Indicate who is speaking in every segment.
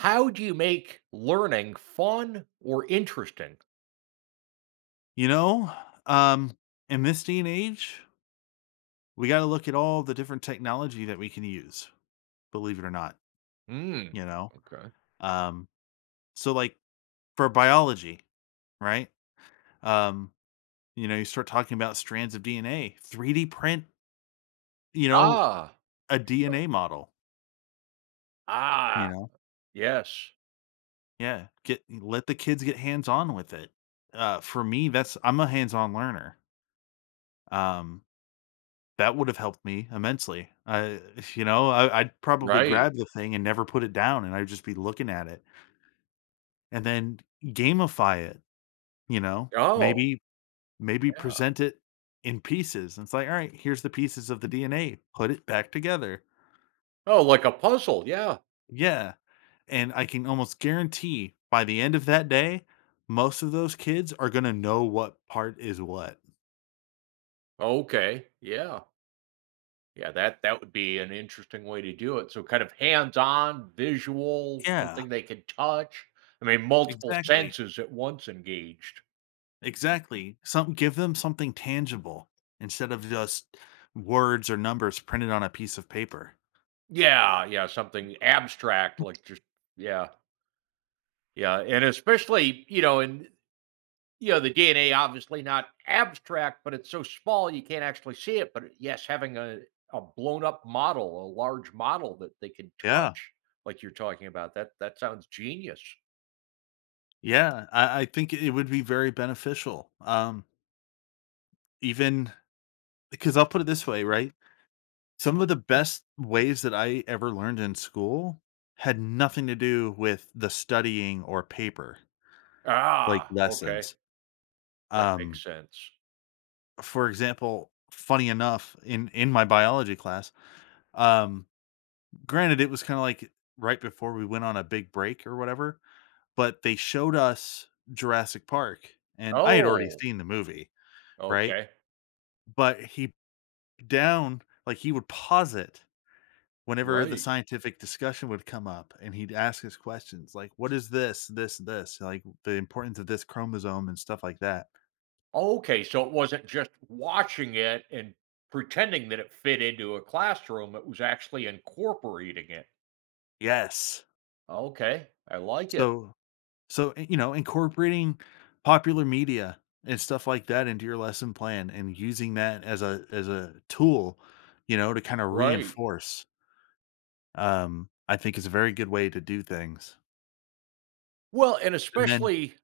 Speaker 1: How do you make learning fun or interesting?
Speaker 2: You know, um, in this day and age, we gotta look at all the different technology that we can use, believe it or not,
Speaker 1: Mm.
Speaker 2: you know?
Speaker 1: Okay.
Speaker 2: Um, so, like, for biology, right? Um, you know, you start talking about strands of DNA, 3D print, you know,
Speaker 1: Ah.
Speaker 2: a
Speaker 1: There you go.
Speaker 2: DNA model, you
Speaker 1: Ah,
Speaker 2: know?
Speaker 1: yes.
Speaker 2: Yeah, get let the kids get hands-on with it. For me, that's I'm a hands-on learner. Um That would have helped me immensely. I You know, I'd probably
Speaker 1: Right.
Speaker 2: grab the thing and never put it down, and I'd just be looking at it, and then gamify it, you know?
Speaker 1: Oh,
Speaker 2: Maybe
Speaker 1: yeah.
Speaker 2: present it in pieces, and it's like, "All right, here's the pieces of the DNA, put it back together."
Speaker 1: Oh, like a puzzle, yeah.
Speaker 2: Yeah, and I can almost guarantee by the end of that day, most of those kids are gonna know what part is what.
Speaker 1: Okay, yeah. Yeah, that would be an interesting way to do it. So kind of hands-on, visual,
Speaker 2: Yeah,
Speaker 1: something they can touch. I mean, multiple
Speaker 2: exactly.
Speaker 1: senses at once engaged.
Speaker 2: Exactly. Some Give them something tangible instead of just words or numbers printed on a piece of paper.
Speaker 1: Yeah, yeah, something abstract like just yeah. Yeah, and especially, in the DNA obviously not abstract, but it's so small you can't actually see it. But yes, having a blown up model, a large model that they can
Speaker 2: Yeah,
Speaker 1: touch, like you're talking about, that sounds genius.
Speaker 2: yeah. I think it would be very beneficial. Even because I'll put it this way, right? Some of the best ways that I ever learned in school had nothing to do with the studying or paper, like
Speaker 1: Ah, okay.
Speaker 2: lessons.
Speaker 1: That
Speaker 2: Um,
Speaker 1: makes sense.
Speaker 2: for example, funny enough, in my biology class, um, granted it was kind of like right before we went on a big break or whatever, but they showed us Jurassic Park and I had already
Speaker 1: Oh,
Speaker 2: seen the movie, right?
Speaker 1: okay.
Speaker 2: But he down like He would pause it whenever the
Speaker 1: Right.
Speaker 2: scientific discussion would come up and he'd ask us questions like what is this, like the importance of this chromosome and stuff like that.
Speaker 1: Okay. So it wasn't just watching it and pretending that it fit into a classroom, it was actually incorporating it.
Speaker 2: Yes.
Speaker 1: Okay. I like it.
Speaker 2: So So, i- you know, incorporating popular media and stuff like that into your lesson plan and using that as a tool, you know, to kind of
Speaker 1: Right.
Speaker 2: reinforce, I think is a very good way to do things.
Speaker 1: Well, and
Speaker 2: And then
Speaker 1: especially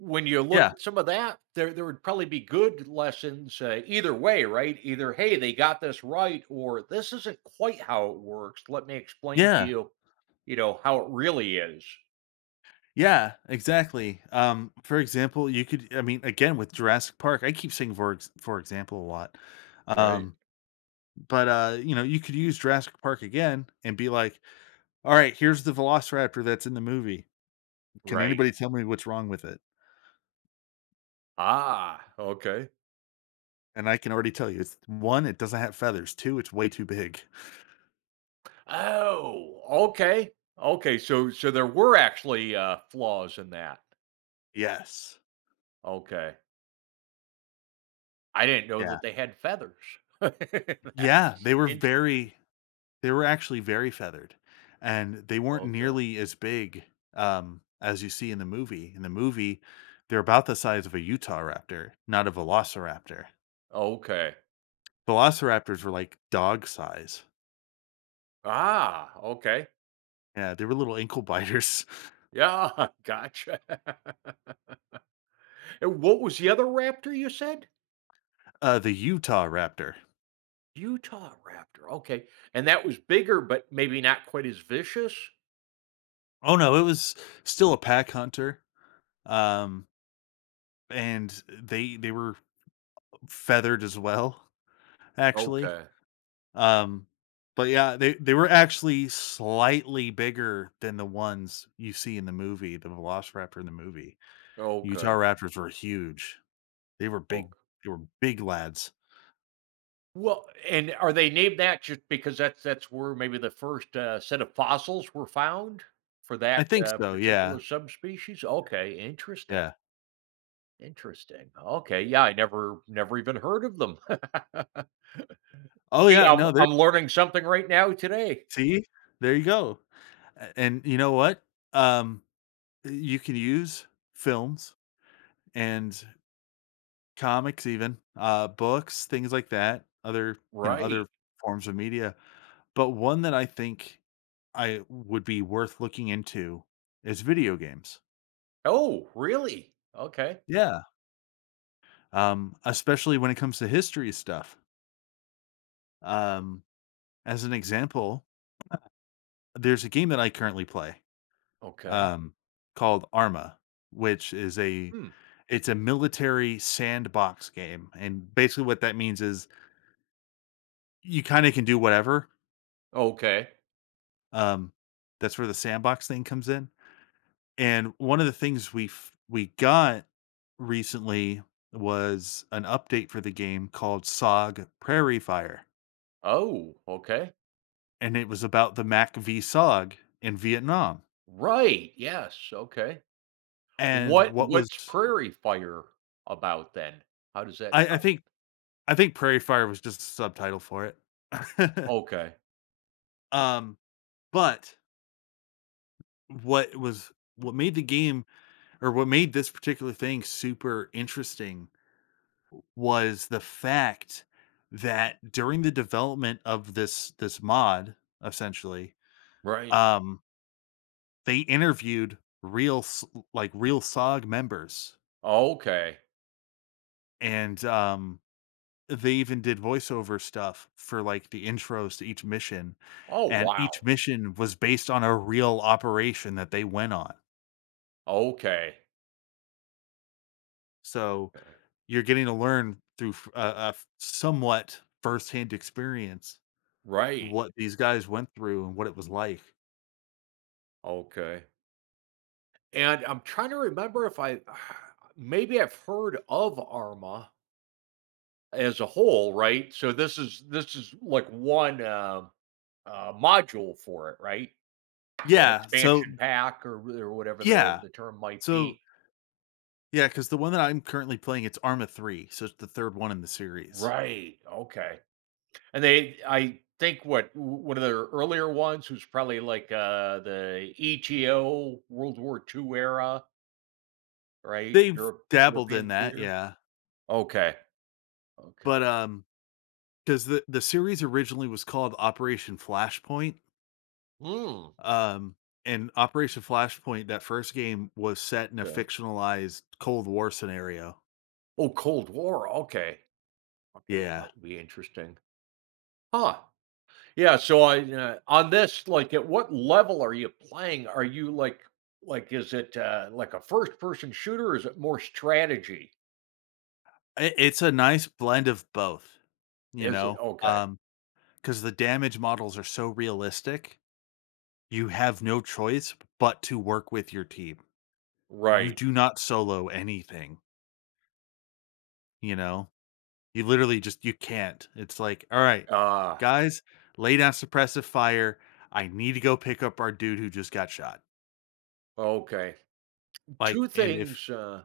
Speaker 1: when you look
Speaker 2: Yeah,
Speaker 1: at some of that, there would probably be good lessons, either way, right? Either, "Hey, they got this right," or, "This isn't quite how it works. Let me explain to
Speaker 2: yeah,
Speaker 1: you, how it really is."
Speaker 2: yeah, exactly. For example, you could I mean, again with Jurassic Park, I keep saying for example a lot.
Speaker 1: Right.
Speaker 2: Um, but You know, you could use Jurassic Park again and be like, all right, here's the Velociraptor that's in the movie. Can
Speaker 1: Right.
Speaker 2: anybody tell me what's wrong with it?
Speaker 1: Ah, okay.
Speaker 2: And I can already tell you, it's 1, it doesn't have feathers, 2, it's way too big.
Speaker 1: Oh, okay. Okay, so there were actually, flaws in that.
Speaker 2: Yes.
Speaker 1: Okay. I didn't know
Speaker 2: Yeah.
Speaker 1: that they had feathers. Interesting.
Speaker 2: Yeah, they were very they were actually very feathered, and they weren't
Speaker 1: Okay.
Speaker 2: nearly as big, as you see in the movie. In the movie, they're about the size of a Utah raptor, not a velociraptor.
Speaker 1: Okay.
Speaker 2: Velociraptors were like dog size.
Speaker 1: Ah, okay.
Speaker 2: Yeah, they were little ankle biters.
Speaker 1: Yeah, gotcha. And what was the other raptor you said?
Speaker 2: The Utah raptor.
Speaker 1: Utah raptor, okay, and that was bigger, but maybe not quite as vicious?
Speaker 2: Oh, no, it was still a pack hunter, um, and they were feathered as well, actually.
Speaker 1: Okay,
Speaker 2: Um, but Yeah, they were actually slightly bigger than the ones you see in the movie, the Velociraptor in the movie. Utah
Speaker 1: okay,
Speaker 2: Raptors were huge. They were big.
Speaker 1: ok.
Speaker 2: They were big lads.
Speaker 1: Well, and are they named that just because that's where maybe the first, set of fossils were found for
Speaker 2: I
Speaker 1: that,
Speaker 2: think so. Yeah.
Speaker 1: particular subspecies? Okay, interesting,
Speaker 2: Yeah.
Speaker 1: interesting. Okay, yeah, I never even heard of them.
Speaker 2: Oh
Speaker 1: See,
Speaker 2: yeah.
Speaker 1: I'm
Speaker 2: No. There.
Speaker 1: I'm learning something right now today.
Speaker 2: See. There you go. And you know what? Um, you can use films and comics, even books, things like that. Other you know Other
Speaker 1: Right.
Speaker 2: forms of media. But one that I think I would be worth looking into is video games.
Speaker 1: Oh, really? Okay,
Speaker 2: Yeah, especially when it comes to history stuff. Um, as an example, there's a game that I currently play,
Speaker 1: okay.
Speaker 2: um, called Arma, which is a
Speaker 1: Hmm.
Speaker 2: it's a military sandbox game, and basically what that means is you kinda can do whatever.
Speaker 1: Okay.
Speaker 2: Um, that's where the sandbox thing comes in. And one of the things we got recently was an update for the game called SOG Prairie Fire,
Speaker 1: Oh, okay.
Speaker 2: and it was about the Mac v SOG in Vietnam.
Speaker 1: Right, yes, okay.
Speaker 2: And
Speaker 1: What
Speaker 2: what was
Speaker 1: what's Prairie Fire about then? How does that
Speaker 2: I, I
Speaker 1: tie
Speaker 2: think I think Prairie Fire was just a subtitle for it.
Speaker 1: in? Okay,
Speaker 2: um, but what was What made the game, or what made this particular thing super interesting, was the fact that during the development of this mod, essentially,
Speaker 1: right.
Speaker 2: um, they interviewed real s- like real SOG members,
Speaker 1: Okay.
Speaker 2: and they even did voiceover stuff for like the intros to each mission,
Speaker 1: Oh,
Speaker 2: and each
Speaker 1: wow.
Speaker 2: mission was based on a real operation that they went on.
Speaker 1: Okay.
Speaker 2: So
Speaker 1: Okay.
Speaker 2: you're getting to learn through somewhat firsthand experience
Speaker 1: Right.
Speaker 2: what these guys went through and what it was like.
Speaker 1: Okay. And I'm trying to remember if I maybe I've heard of Arma as a whole, right? So this is like one, module for it, right? What
Speaker 2: Yeah, so
Speaker 1: expansion pack or really, or whatever the
Speaker 2: yeah.
Speaker 1: the term might
Speaker 2: So,
Speaker 1: be.
Speaker 2: yeah. Because the one that I'm currently playing, it's Arma 3, so it's the 3rd one in the series.
Speaker 1: Right, okay. And they, I think, one of their earlier ones was probably like, the ETO World War II era, right?
Speaker 2: They've dabbled in
Speaker 1: European
Speaker 2: that,
Speaker 1: theater?
Speaker 2: yeah,
Speaker 1: Okay, okay.
Speaker 2: but, um, because the series originally was called Operation Flashpoint,
Speaker 1: Mm,
Speaker 2: um, and Operation Flashpoint, that first game was set in a
Speaker 1: okay.
Speaker 2: fictionalized Cold War scenario.
Speaker 1: Oh, Cold War, okay. Okay, that
Speaker 2: Yeah.
Speaker 1: would be interesting. Huh. Yeah, so I, on this, like, at what level are you playing? Are you like, is it like a first person shooter? Or is it more strategy?
Speaker 2: I It's a nice blend of both, you
Speaker 1: Is it
Speaker 2: know.
Speaker 1: okay?
Speaker 2: Because the damage models are so realistic, you have no choice but to work with your team. You
Speaker 1: Right.
Speaker 2: do not solo anything, you know? You literally just you can't. It's like, "All right,
Speaker 1: Uh,
Speaker 2: guys, lay down suppressive fire. I need to go pick up our dude who just got shot."
Speaker 1: okay. Two
Speaker 2: Like, and if
Speaker 1: things.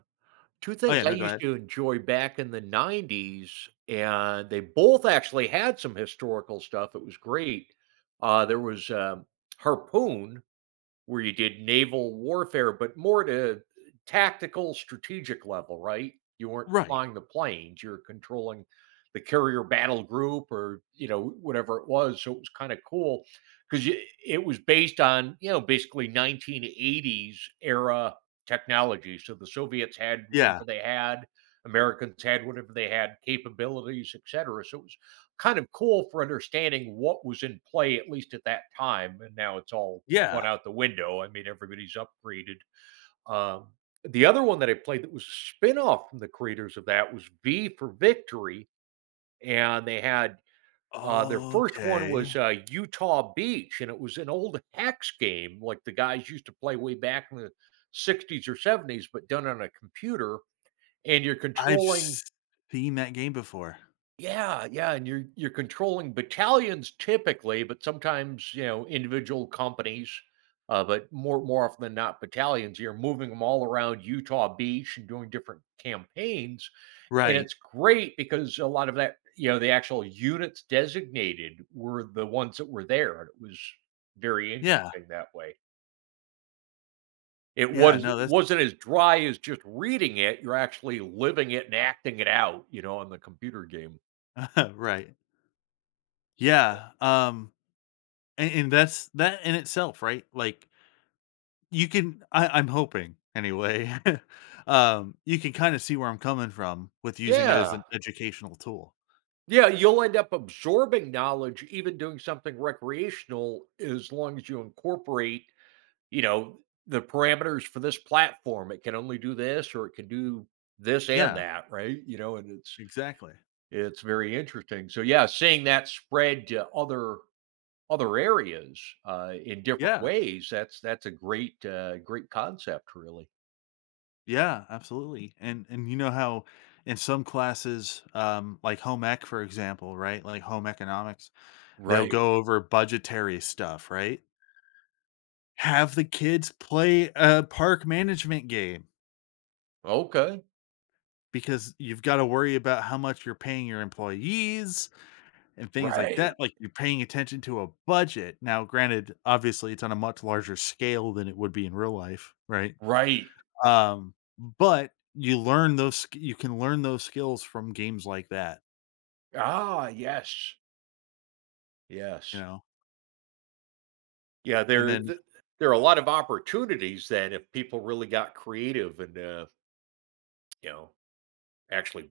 Speaker 1: Two
Speaker 2: Oh, yeah,
Speaker 1: things I
Speaker 2: no, go
Speaker 1: used
Speaker 2: ahead.
Speaker 1: to enjoy back in the '90s, and they both actually had some historical stuff. It was great. There was Harpoon, where you did naval warfare, but more to tactical, strategic level, right? You weren't
Speaker 2: Right.
Speaker 1: flying the planes; you are controlling the carrier battle group or, whatever it was, so it was kinda cool because it was based on, basically 1980s era technology, so the Soviets had
Speaker 2: Yeah.
Speaker 1: whatever they had, Americans had whatever they had, capabilities, etcetera, so it was kind of cool for understanding what was in play, at least at that time, and now it's all
Speaker 2: Yeah.
Speaker 1: one out the window. I mean, everybody's upgraded. Um, the other one that I played that was a spinoff from the creators of that was V for Victory, and they had, their first one
Speaker 2: Okay.
Speaker 1: was, Utah Beach, and it was an old hex game like the guys used to play way back in the '60s or '70s, but done on a computer. And you're
Speaker 2: I've
Speaker 1: controlling.
Speaker 2: seen that game before.
Speaker 1: Yeah, yeah, and you're controlling battalions typically, but sometimes, individual companies, but more often than not battalions. You're moving them all around Utah Beach and doing different campaigns, and
Speaker 2: Right.
Speaker 1: it's great because a lot of that, the actual units designated were the ones that were there, and it was very
Speaker 2: Yeah.
Speaker 1: interesting that way. It
Speaker 2: Yeah,
Speaker 1: was
Speaker 2: no, that's
Speaker 1: wasn't as dry as just reading it. You're actually living it and acting it out, on the computer game.
Speaker 2: right. Yeah, and that's that in itself, right? Like You can I I'm hoping anyway, you can kinda see where I'm coming from with using it as an
Speaker 1: Yeah.
Speaker 2: educational tool.
Speaker 1: Yeah, you'll end up absorbing knowledge, even doing something recreational, as long as you incorporate, you know, the parameters for this platform. It can only do this, or it can do this and
Speaker 2: Yeah,
Speaker 1: that, right? And it's
Speaker 2: exactly.
Speaker 1: it's very interesting. So yeah, seeing that spread to other areas in different
Speaker 2: Yeah,
Speaker 1: ways that's a great, great concept, really.
Speaker 2: yeah, absolutely, and you know how in some classes, like home ec, for example, right, like home economics, they'll
Speaker 1: Right.
Speaker 2: go over budgetary stuff, right? Have the kids play a park management game
Speaker 1: Okay.
Speaker 2: because you've gotta worry about how much you're paying your employees, and things like that,
Speaker 1: Right.
Speaker 2: like, you're paying attention to a budget. Now, granted, obviously, it's on a much larger scale than it would be in real life, right?
Speaker 1: Right.
Speaker 2: Um, but You learn those sk you can learn those skills from games like that,
Speaker 1: Ah, yes.
Speaker 2: you
Speaker 1: Yes.
Speaker 2: know?
Speaker 1: Yeah,
Speaker 2: And
Speaker 1: there
Speaker 2: then
Speaker 1: th there are a lot of opportunities that if people really got creative and, you know, actually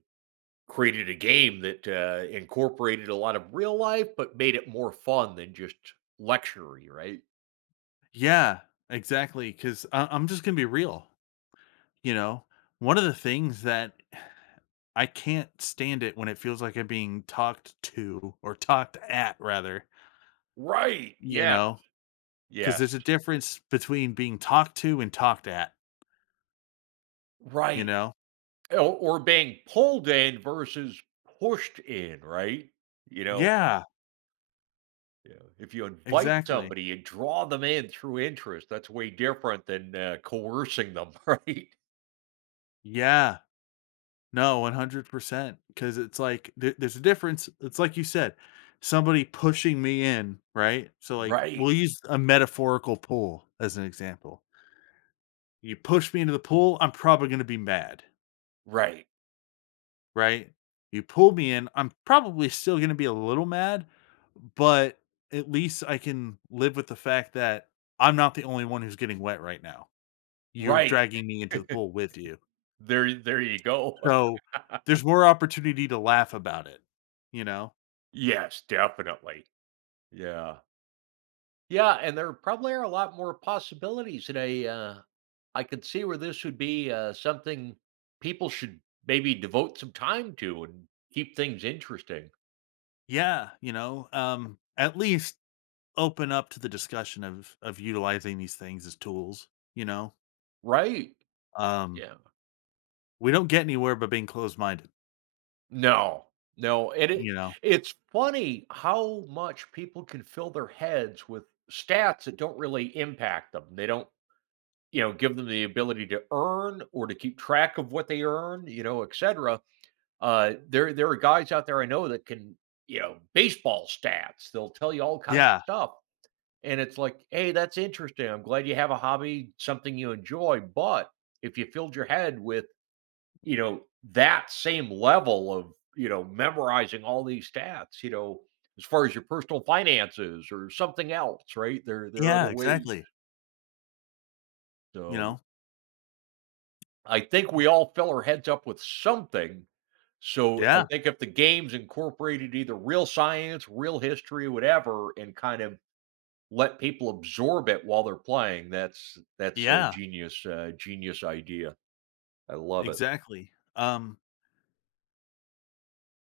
Speaker 1: created a game that, incorporated a lot of real life, but made it more fun than just lecture, right?
Speaker 2: Yeah, exactly. Because I'm just gonna be real, you know? One of the things that I can't stand it when it feels like I'm being talked to, or talked at, rather,
Speaker 1: Right,
Speaker 2: you
Speaker 1: yes,
Speaker 2: know, because
Speaker 1: yes,
Speaker 2: there's a difference between being talked to and talked at, you
Speaker 1: right.
Speaker 2: know?
Speaker 1: Or being pulled in versus pushed in, right? You know,
Speaker 2: Yeah,
Speaker 1: if you invite
Speaker 2: exactly.
Speaker 1: somebody and draw them in through interest, that's way different than, coercing them, right?
Speaker 2: Yeah. No, 100%. Because it's like there's a difference. It's like you said, somebody pushing me in, right? So, like, we'll
Speaker 1: Right,
Speaker 2: use a metaphorical pool as an example. You push me into the pool, I'm probably gonna be mad,
Speaker 1: right.
Speaker 2: right? You pull me in, I'm probably still gonna be a little mad, but at least I can live with the fact that I'm not the only one who's getting wet right now. You're
Speaker 1: Right.
Speaker 2: dragging me into the pool with you.
Speaker 1: There you go.
Speaker 2: So, there's more opportunity to laugh about it, you know?
Speaker 1: Yes, definitely. Yeah. Yeah, and there probably are a lot more possibilities, and I could see where this would be, something people should maybe devote some time to and keep things interesting.
Speaker 2: Yeah, you know, at least open up to the discussion of utilizing these things as tools, you know?
Speaker 1: Right.
Speaker 2: Um,
Speaker 1: Yeah.
Speaker 2: we don't get anywhere by being closed-minded,
Speaker 1: No. No, and it
Speaker 2: you know?
Speaker 1: it's funny how much people can fill their heads with stats that don't really impact them. They don't. Give them the ability to earn or to keep track of what they earn, et cetera. There are guys out there I know that can, baseball stats. They'll tell you all kinds of
Speaker 2: Yeah,
Speaker 1: stuff, and it's like, hey, that's interesting. I'm glad you have a hobby, something you enjoy. But if you filled your head with, you know, that same level of, memorizing all these stats, as far as your personal finances or something else, right? There are
Speaker 2: yeah,
Speaker 1: other ways.
Speaker 2: exactly, you
Speaker 1: So
Speaker 2: know?
Speaker 1: I think we all fill our heads up with something. So I
Speaker 2: Yeah,
Speaker 1: think if the games incorporated either real science, real history, whatever, and kind of let people absorb it while they're playing, that's a
Speaker 2: yeah,
Speaker 1: genius idea. I love it.
Speaker 2: exactly.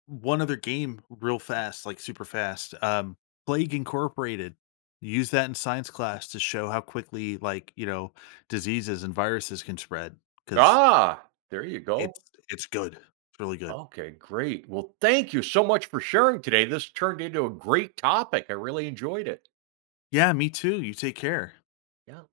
Speaker 2: One other game real fast, like super fast, Plague Incorporated. Use that in science class to show how quickly, like, you know, diseases and viruses can spread. Because
Speaker 1: Ah, there you
Speaker 2: it's
Speaker 1: go.
Speaker 2: it's good. It's really good.
Speaker 1: Okay, great. Well, thank you so much for sharing today. This turned into a great topic. I really enjoyed it.
Speaker 2: Yeah, me too. You take care.
Speaker 1: Yeah.